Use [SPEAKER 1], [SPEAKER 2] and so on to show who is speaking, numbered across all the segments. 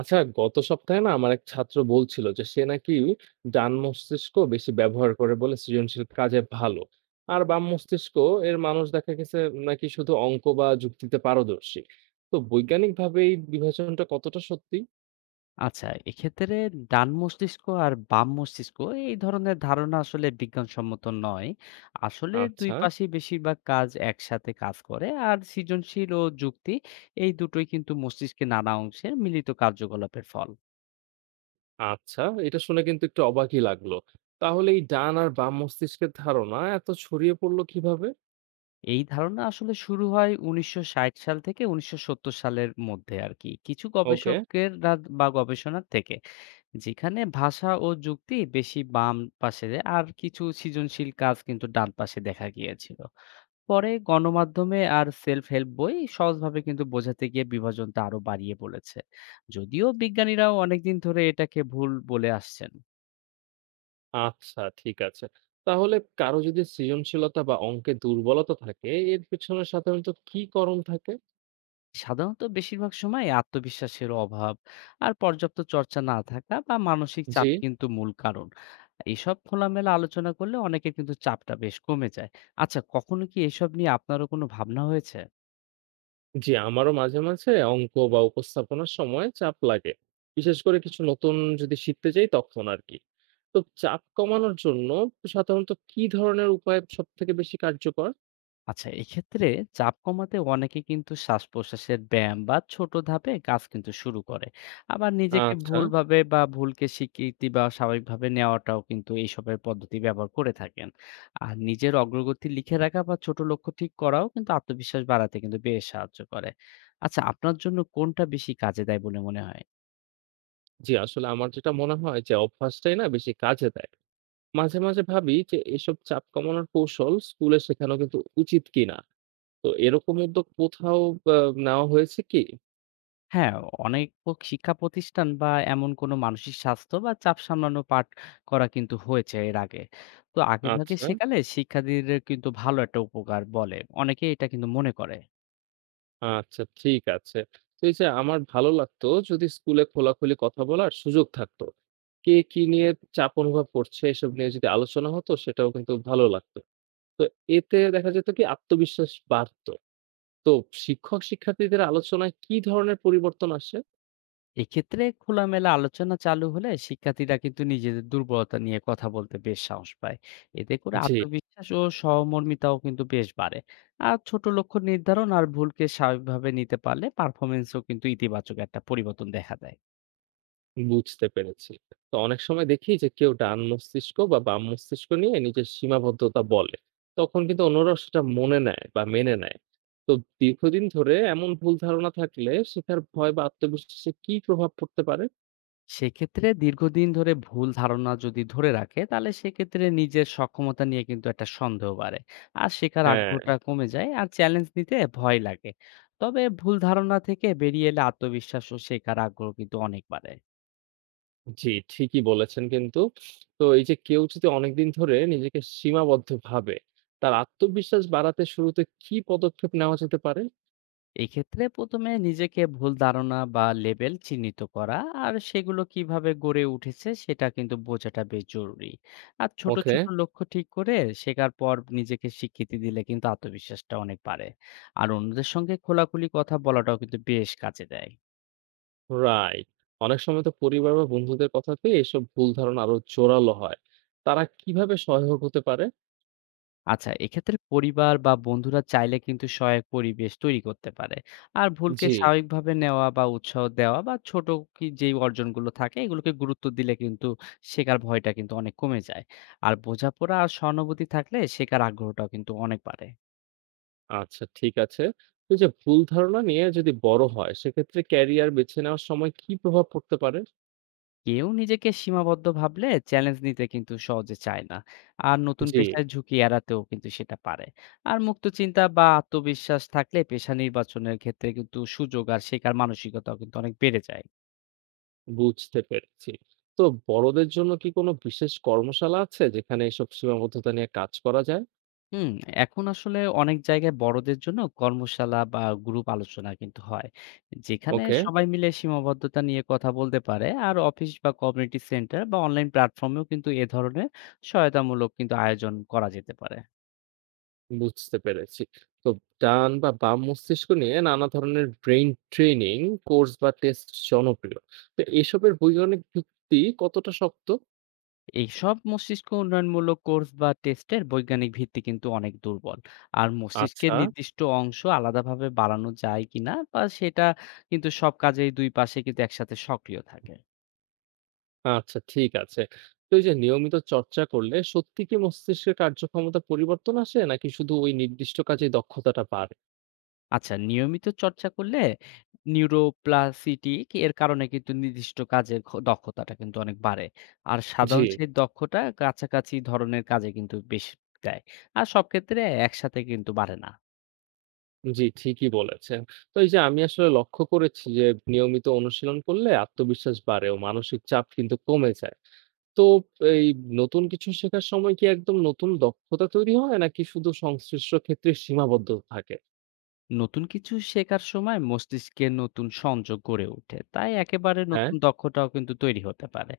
[SPEAKER 1] আচ্ছা গত সপ্তাহে না আমার এক ছাত্র বলছিল যে সে নাকি ডান মস্তিষ্ক বেশি ব্যবহার করে বলে সৃজনশীল কাজে ভালো আর বাম মস্তিষ্ক এর মানুষ দেখা গেছে নাকি শুধু অঙ্ক বা যুক্তিতে পারদর্শী। তো বৈজ্ঞানিক ভাবে এই বিভাজনটা কতটা সত্যি?
[SPEAKER 2] আচ্ছা, এক্ষেত্রে ডান মস্তিষ্ক আর বাম মস্তিষ্ক এই ধরনের ধারণা আসলে বিজ্ঞানসম্মত নয়। আসলে ২
[SPEAKER 1] আচ্ছা।
[SPEAKER 2] পাশেই বেশিরভাগ কাজ একসাথে কাজ করে। আর সৃজনশীল ও যুক্তি এই দুটোই কিন্তু মস্তিষ্কের নানা অংশের মিলিত কার্যকলাপের ফল।
[SPEAKER 1] আচ্ছা, এটা শুনে কিন্তু একটু অবাকই লাগলো। তাহলে এই ডান আর বাম মস্তিষ্কের ধারণা এত ছড়িয়ে পড়লো কিভাবে?
[SPEAKER 2] এই ধারণা আসলে শুরু হয় ১৯৬০ সাল থেকে ১৯৭০ সালের মধ্যে আরকি। কিছু
[SPEAKER 1] ওকে।
[SPEAKER 2] গবেষকের রা বা গবেষণার থেকে। যেখানে ভাষা ও যুক্তি বেশি বাম পাশে, আর কিছু সৃজনশীল কাজ কিন্তু ডান পাশে দেখা গিয়েছিল। পরে গণমাধ্যমে আর সেলফ হেল্প বই সহজভাবে কিন্তু বোঝাতে গিয়ে বিভাজনটা আরো বাড়িয়ে বলেছে, যদিও বিজ্ঞানীরাও অনেকদিন ধরে এটাকে ভুল বলে আসছেন।
[SPEAKER 1] আচ্ছা ঠিক আছে। তাহলে কারো যদি সৃজনশীলতা বা অঙ্কে দুর্বলতা থাকে, এর পেছনে সাধারণত কি কারণ থাকে?
[SPEAKER 2] সাধারণত বেশিরভাগ সময় আত্মবিশ্বাসের অভাব আর পর্যাপ্ত চর্চা না থাকা বা মানসিক
[SPEAKER 1] জি।
[SPEAKER 2] চাপই কিন্তু মূল কারণ। এইসব খোলামেলা আলোচনা করলে অনেকের কিন্তু চাপটা বেশ কমে যায়। আচ্ছা কখনো কি এসব নিয়ে আপনারও কোনো ভাবনা হয়েছে?
[SPEAKER 1] জি, আমারও মাঝে মাঝে অঙ্ক বা উপস্থাপনার সময় চাপ লাগে। বিশেষ করে কিছু নতুন যদি শিখতে যাই তখন আরকি। তো চাপ কমানোর জন্য সাধারণত কি ধরনের উপায় সবথেকে বেশি কার্যকর?
[SPEAKER 2] আচ্ছা এক্ষেত্রে চাপ কমাতে অনেকে কিন্তু শ্বাস প্রশ্বাসের ব্যায়াম বা ছোট ধাপে কাজ কিন্তু শুরু করে। আবার নিজেকে
[SPEAKER 1] আচ্ছা।
[SPEAKER 2] ভুলভাবে বা ভুলকে স্বীকৃতি বা স্বাভাবিকভাবে নেওয়াটাও কিন্তু এইসবের পদ্ধতি ব্যবহার করে থাকেন। আর নিজের অগ্রগতি লিখে রাখা বা ছোট লক্ষ্য ঠিক করাও কিন্তু আত্মবিশ্বাস বাড়াতে কিন্তু বেশ সাহায্য করে। আচ্ছা আপনার জন্য কোনটা বেশি কাজে দেয় বলে মনে হয়?
[SPEAKER 1] জি, আসলে আমার যেটা মনে হয় যে অভ্যাসটাই না বেশি কাজে দেয়। মাঝে মাঝে ভাবি যে এসব চাপ কমানোর কৌশল স্কুলে শেখানো কিন্তু উচিত কিনা? তো এরকম উদ্যোগ কোথাও বা নেওয়া হয়েছে কি?
[SPEAKER 2] হ্যাঁ, অনেক পক শিক্ষা প্রতিষ্ঠান বা এমন কোনো মানসিক স্বাস্থ্য বা চাপ সামলানো পাঠ করা কিন্তু হয়েছে এর আগে। তো আগেভাগে
[SPEAKER 1] আচ্ছা।
[SPEAKER 2] শেখালে শিক্ষার্থীদের কিন্তু ভালো একটা উপকার বলে অনেকে এটা কিন্তু মনে করে।
[SPEAKER 1] আচ্ছা ঠিক আছে। তো এই যে আমার ভালো লাগতো যদি স্কুলে খোলাখুলি কথা বলার সুযোগ থাকতো। কে কি নিয়ে চাপ অনুভব করছে এসব নিয়ে যদি আলোচনা হতো সেটাও কিন্তু ভালো লাগতো। তো এতে দেখা যেত কি আত্মবিশ্বাস বাড়তো। তো শিক্ষক শিক্ষার্থীদের আলোচনায় কি ধরনের পরিবর্তন আসে?
[SPEAKER 2] এক্ষেত্রে খোলামেলা আলোচনা চালু হলে শিক্ষার্থীরা কিন্তু নিজেদের দুর্বলতা নিয়ে কথা বলতে বেশ সাহস পায়। এতে করে
[SPEAKER 1] জি।
[SPEAKER 2] আত্মবিশ্বাস ও সহমর্মিতাও কিন্তু বেশ বাড়ে। আর ছোট লক্ষ্য নির্ধারণ আর ভুলকে স্বাভাবিকভাবে নিতে পারলে পারফরম্যান্সও কিন্তু ইতিবাচক একটা পরিবর্তন দেখা দেয়।
[SPEAKER 1] বুঝতে পেরেছি। তো অনেক সময় দেখি যে কেউ ডান মস্তিষ্ক বা বাম মস্তিষ্ক নিয়ে নিজের সীমাবদ্ধতা বলে। তখন কিন্তু অন্যরা সেটা মনে নেয় বা মেনে নেয়। তো দীর্ঘদিন ধরে এমন ভুল ধারণা থাকলে শেখার ভয় বা আত্মবিশ্বাসে কি প্রভাব পড়তে পারে?
[SPEAKER 2] সেক্ষেত্রে দীর্ঘদিন ধরে ভুল ধারণা যদি ধরে রাখে তাহলে সেক্ষেত্রে নিজের সক্ষমতা নিয়ে কিন্তু একটা সন্দেহ বাড়ে, আর শেখার
[SPEAKER 1] হ্যাঁ।
[SPEAKER 2] আগ্রহটা কমে যায় আর চ্যালেঞ্জ নিতে ভয় লাগে। তবে ভুল ধারণা থেকে বেরিয়ে এলে আত্মবিশ্বাস ও শেখার আগ্রহ কিন্তু অনেক বাড়ে।
[SPEAKER 1] জি ঠিকই বলেছেন কিন্তু। তো এই যে কেউ যদি অনেকদিন ধরে নিজেকে সীমাবদ্ধ ভাবে, তার আত্মবিশ্বাস বাড়াতে শুরুতে কি পদক্ষেপ নেওয়া যেতে পারে?
[SPEAKER 2] এক্ষেত্রে প্রথমে নিজেকে ভুল ধারণা বা লেবেল চিহ্নিত করা আর সেগুলো কিভাবে গড়ে উঠেছে সেটা কিন্তু বোঝাটা বেশ জরুরি। আর ছোট
[SPEAKER 1] ওকে।
[SPEAKER 2] ছোট লক্ষ্য ঠিক করে শেখার পর নিজেকে স্বীকৃতি দিলে কিন্তু আত্মবিশ্বাসটা অনেক বাড়ে। আর অন্যদের সঙ্গে খোলাখুলি কথা বলাটাও কিন্তু বেশ কাজে দেয়।
[SPEAKER 1] রাইট। অনেক সময় তো পরিবার বা বন্ধুদের কথাতে এসব ভুল ধারণা আরো জোরালো হয়। তারা কিভাবে সহায়ক হতে পারে?
[SPEAKER 2] আচ্ছা, এক্ষেত্রে পরিবার বা বন্ধুরা চাইলে কিন্তু সহায়ক পরিবেশ তৈরি করতে পারে। আর ভুলকে
[SPEAKER 1] জি।
[SPEAKER 2] স্বাভাবিকভাবে নেওয়া বা উৎসাহ দেওয়া বা ছোট কি যেই অর্জনগুলো থাকে এগুলোকে গুরুত্ব দিলে কিন্তু শেখার ভয়টা কিন্তু অনেক কমে যায়। আর বোঝাপড়া আর সহানুভূতি থাকলে শেখার আগ্রহটাও কিন্তু অনেক বাড়ে।
[SPEAKER 1] আচ্ছা ঠিক আছে। তো এই যে ভুল ধারণা নিয়ে যদি বড় হয় সেক্ষেত্রে ক্যারিয়ার বেছে নেওয়ার সময় কি প্রভাব পড়তে পারে?
[SPEAKER 2] কেউ নিজেকে সীমাবদ্ধ ভাবলে চ্যালেঞ্জ নিতে কিন্তু সহজে চায় না। আর নতুন
[SPEAKER 1] জি।
[SPEAKER 2] পেশায় ঝুঁকি এড়াতেও কিন্তু সেটা পারে। আর মুক্ত চিন্তা বা আত্মবিশ্বাস থাকলে পেশা নির্বাচনের ক্ষেত্রে কিন্তু সুযোগ আর শেখার মানসিকতাও কিন্তু অনেক বেড়ে যায়।
[SPEAKER 1] বুঝতে পেরেছি। তো বড়দের জন্য কি কোনো বিশেষ কর্মশালা আছে যেখানে এসব সীমাবদ্ধতা নিয়ে কাজ করা যায়?
[SPEAKER 2] হুম, এখন আসলে অনেক জায়গায় বড়দের জন্য কর্মশালা বা গ্রুপ আলোচনা কিন্তু হয়, যেখানে
[SPEAKER 1] ওকে।
[SPEAKER 2] সবাই মিলে সীমাবদ্ধতা নিয়ে কথা বলতে পারে। আর অফিস বা কমিউনিটি সেন্টার বা অনলাইন প্ল্যাটফর্মেও কিন্তু এ ধরনের সহায়তামূলক কিন্তু আয়োজন করা যেতে পারে।
[SPEAKER 1] বুঝতে পেরেছি। তো ডান বা বাম মস্তিষ্ক নিয়ে নানা ধরনের ব্রেইন ট্রেনিং কোর্স বা টেস্ট জনপ্রিয়। তো এসবের বৈজ্ঞানিক ভিত্তি কতটা শক্ত?
[SPEAKER 2] এইসব মস্তিষ্ক উন্নয়নমূলক কোর্স বা টেস্টের বৈজ্ঞানিক ভিত্তি কিন্তু অনেক দুর্বল। আর মস্তিষ্কের
[SPEAKER 1] আচ্ছা।
[SPEAKER 2] নির্দিষ্ট অংশ আলাদাভাবে বাড়ানো যায় কিনা বা সেটা কিন্তু সব কাজেই দুই পাশে কিন্তু একসাথে সক্রিয় থাকে।
[SPEAKER 1] আচ্ছা ঠিক আছে। তো এই যে নিয়মিত চর্চা করলে সত্যি কি মস্তিষ্কের কার্যক্ষমতা পরিবর্তন আসে নাকি শুধু ওই নির্দিষ্ট কাজে দক্ষতাটা বাড়ে?
[SPEAKER 2] আচ্ছা নিয়মিত চর্চা করলে নিউরোপ্লাসটিক এর কারণে কিন্তু নির্দিষ্ট কাজের দক্ষতাটা কিন্তু অনেক বাড়ে। আর
[SPEAKER 1] জি।
[SPEAKER 2] সাধারণ সেই দক্ষতা কাছাকাছি ধরনের কাজে কিন্তু বেশ দেয়। আর সব ক্ষেত্রে একসাথে কিন্তু বাড়ে না।
[SPEAKER 1] জি ঠিকই বলেছেন। তো এই যে আমি আসলে লক্ষ্য করেছি যে নিয়মিত অনুশীলন করলে আত্মবিশ্বাস বাড়ে ও মানসিক চাপ কিন্তু কমে যায়। তো এই নতুন কিছু শেখার সময় কি একদম নতুন দক্ষতা তৈরি হয় নাকি শুধু সংশ্লিষ্ট ক্ষেত্রে সীমাবদ্ধ থাকে?
[SPEAKER 2] নতুন কিছু শেখার সময় মস্তিষ্কে নতুন সংযোগ গড়ে ওঠে, তাই একেবারে
[SPEAKER 1] হ্যাঁ?
[SPEAKER 2] নতুন দক্ষতাও কিন্তু তৈরি হতে পারে।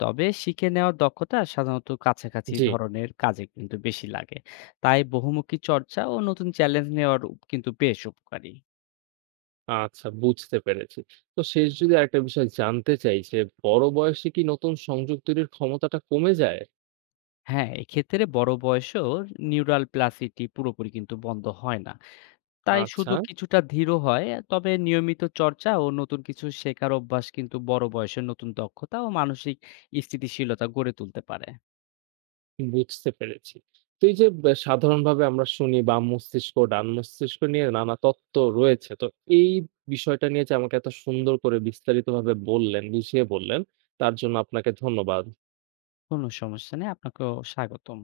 [SPEAKER 2] তবে শিখে নেওয়ার দক্ষতা সাধারণত কাছাকাছি
[SPEAKER 1] জি।
[SPEAKER 2] ধরনের কাজে কিন্তু বেশি লাগে। তাই বহুমুখী চর্চা ও নতুন চ্যালেঞ্জ নেওয়ার কিন্তু বেশ উপকারী।
[SPEAKER 1] আচ্ছা বুঝতে পেরেছি। তো শেষ যদি আরেকটা বিষয় জানতে চাই যে বড় বয়সে কি নতুন সংযোগ তৈরির ক্ষমতাটা কমে যায়?
[SPEAKER 2] হ্যাঁ, এক্ষেত্রে বড় বয়সেও নিউরাল প্লাসিটি পুরোপুরি কিন্তু বন্ধ হয় না। তাই
[SPEAKER 1] আচ্ছা।
[SPEAKER 2] শুধু কিছুটা ধীর হয়। তবে নিয়মিত চর্চা ও নতুন কিছু শেখার অভ্যাস কিন্তু বড় বয়সে নতুন দক্ষতা ও মানসিক স্থিতিশীলতা গড়ে তুলতে পারে।
[SPEAKER 1] বুঝতে পেরেছি। তো এই যে সাধারণভাবে আমরা শুনি বাম মস্তিষ্ক, ডান মস্তিষ্ক নিয়ে নানা তত্ত্ব রয়েছে। তো এই বিষয়টা নিয়ে যে আমাকে এত সুন্দর করে বিস্তারিতভাবে বললেন, বুঝিয়ে বললেন তার জন্য আপনাকে ধন্যবাদ।
[SPEAKER 2] কোনো সমস্যা নেই। আপনাকেও স্বাগতম।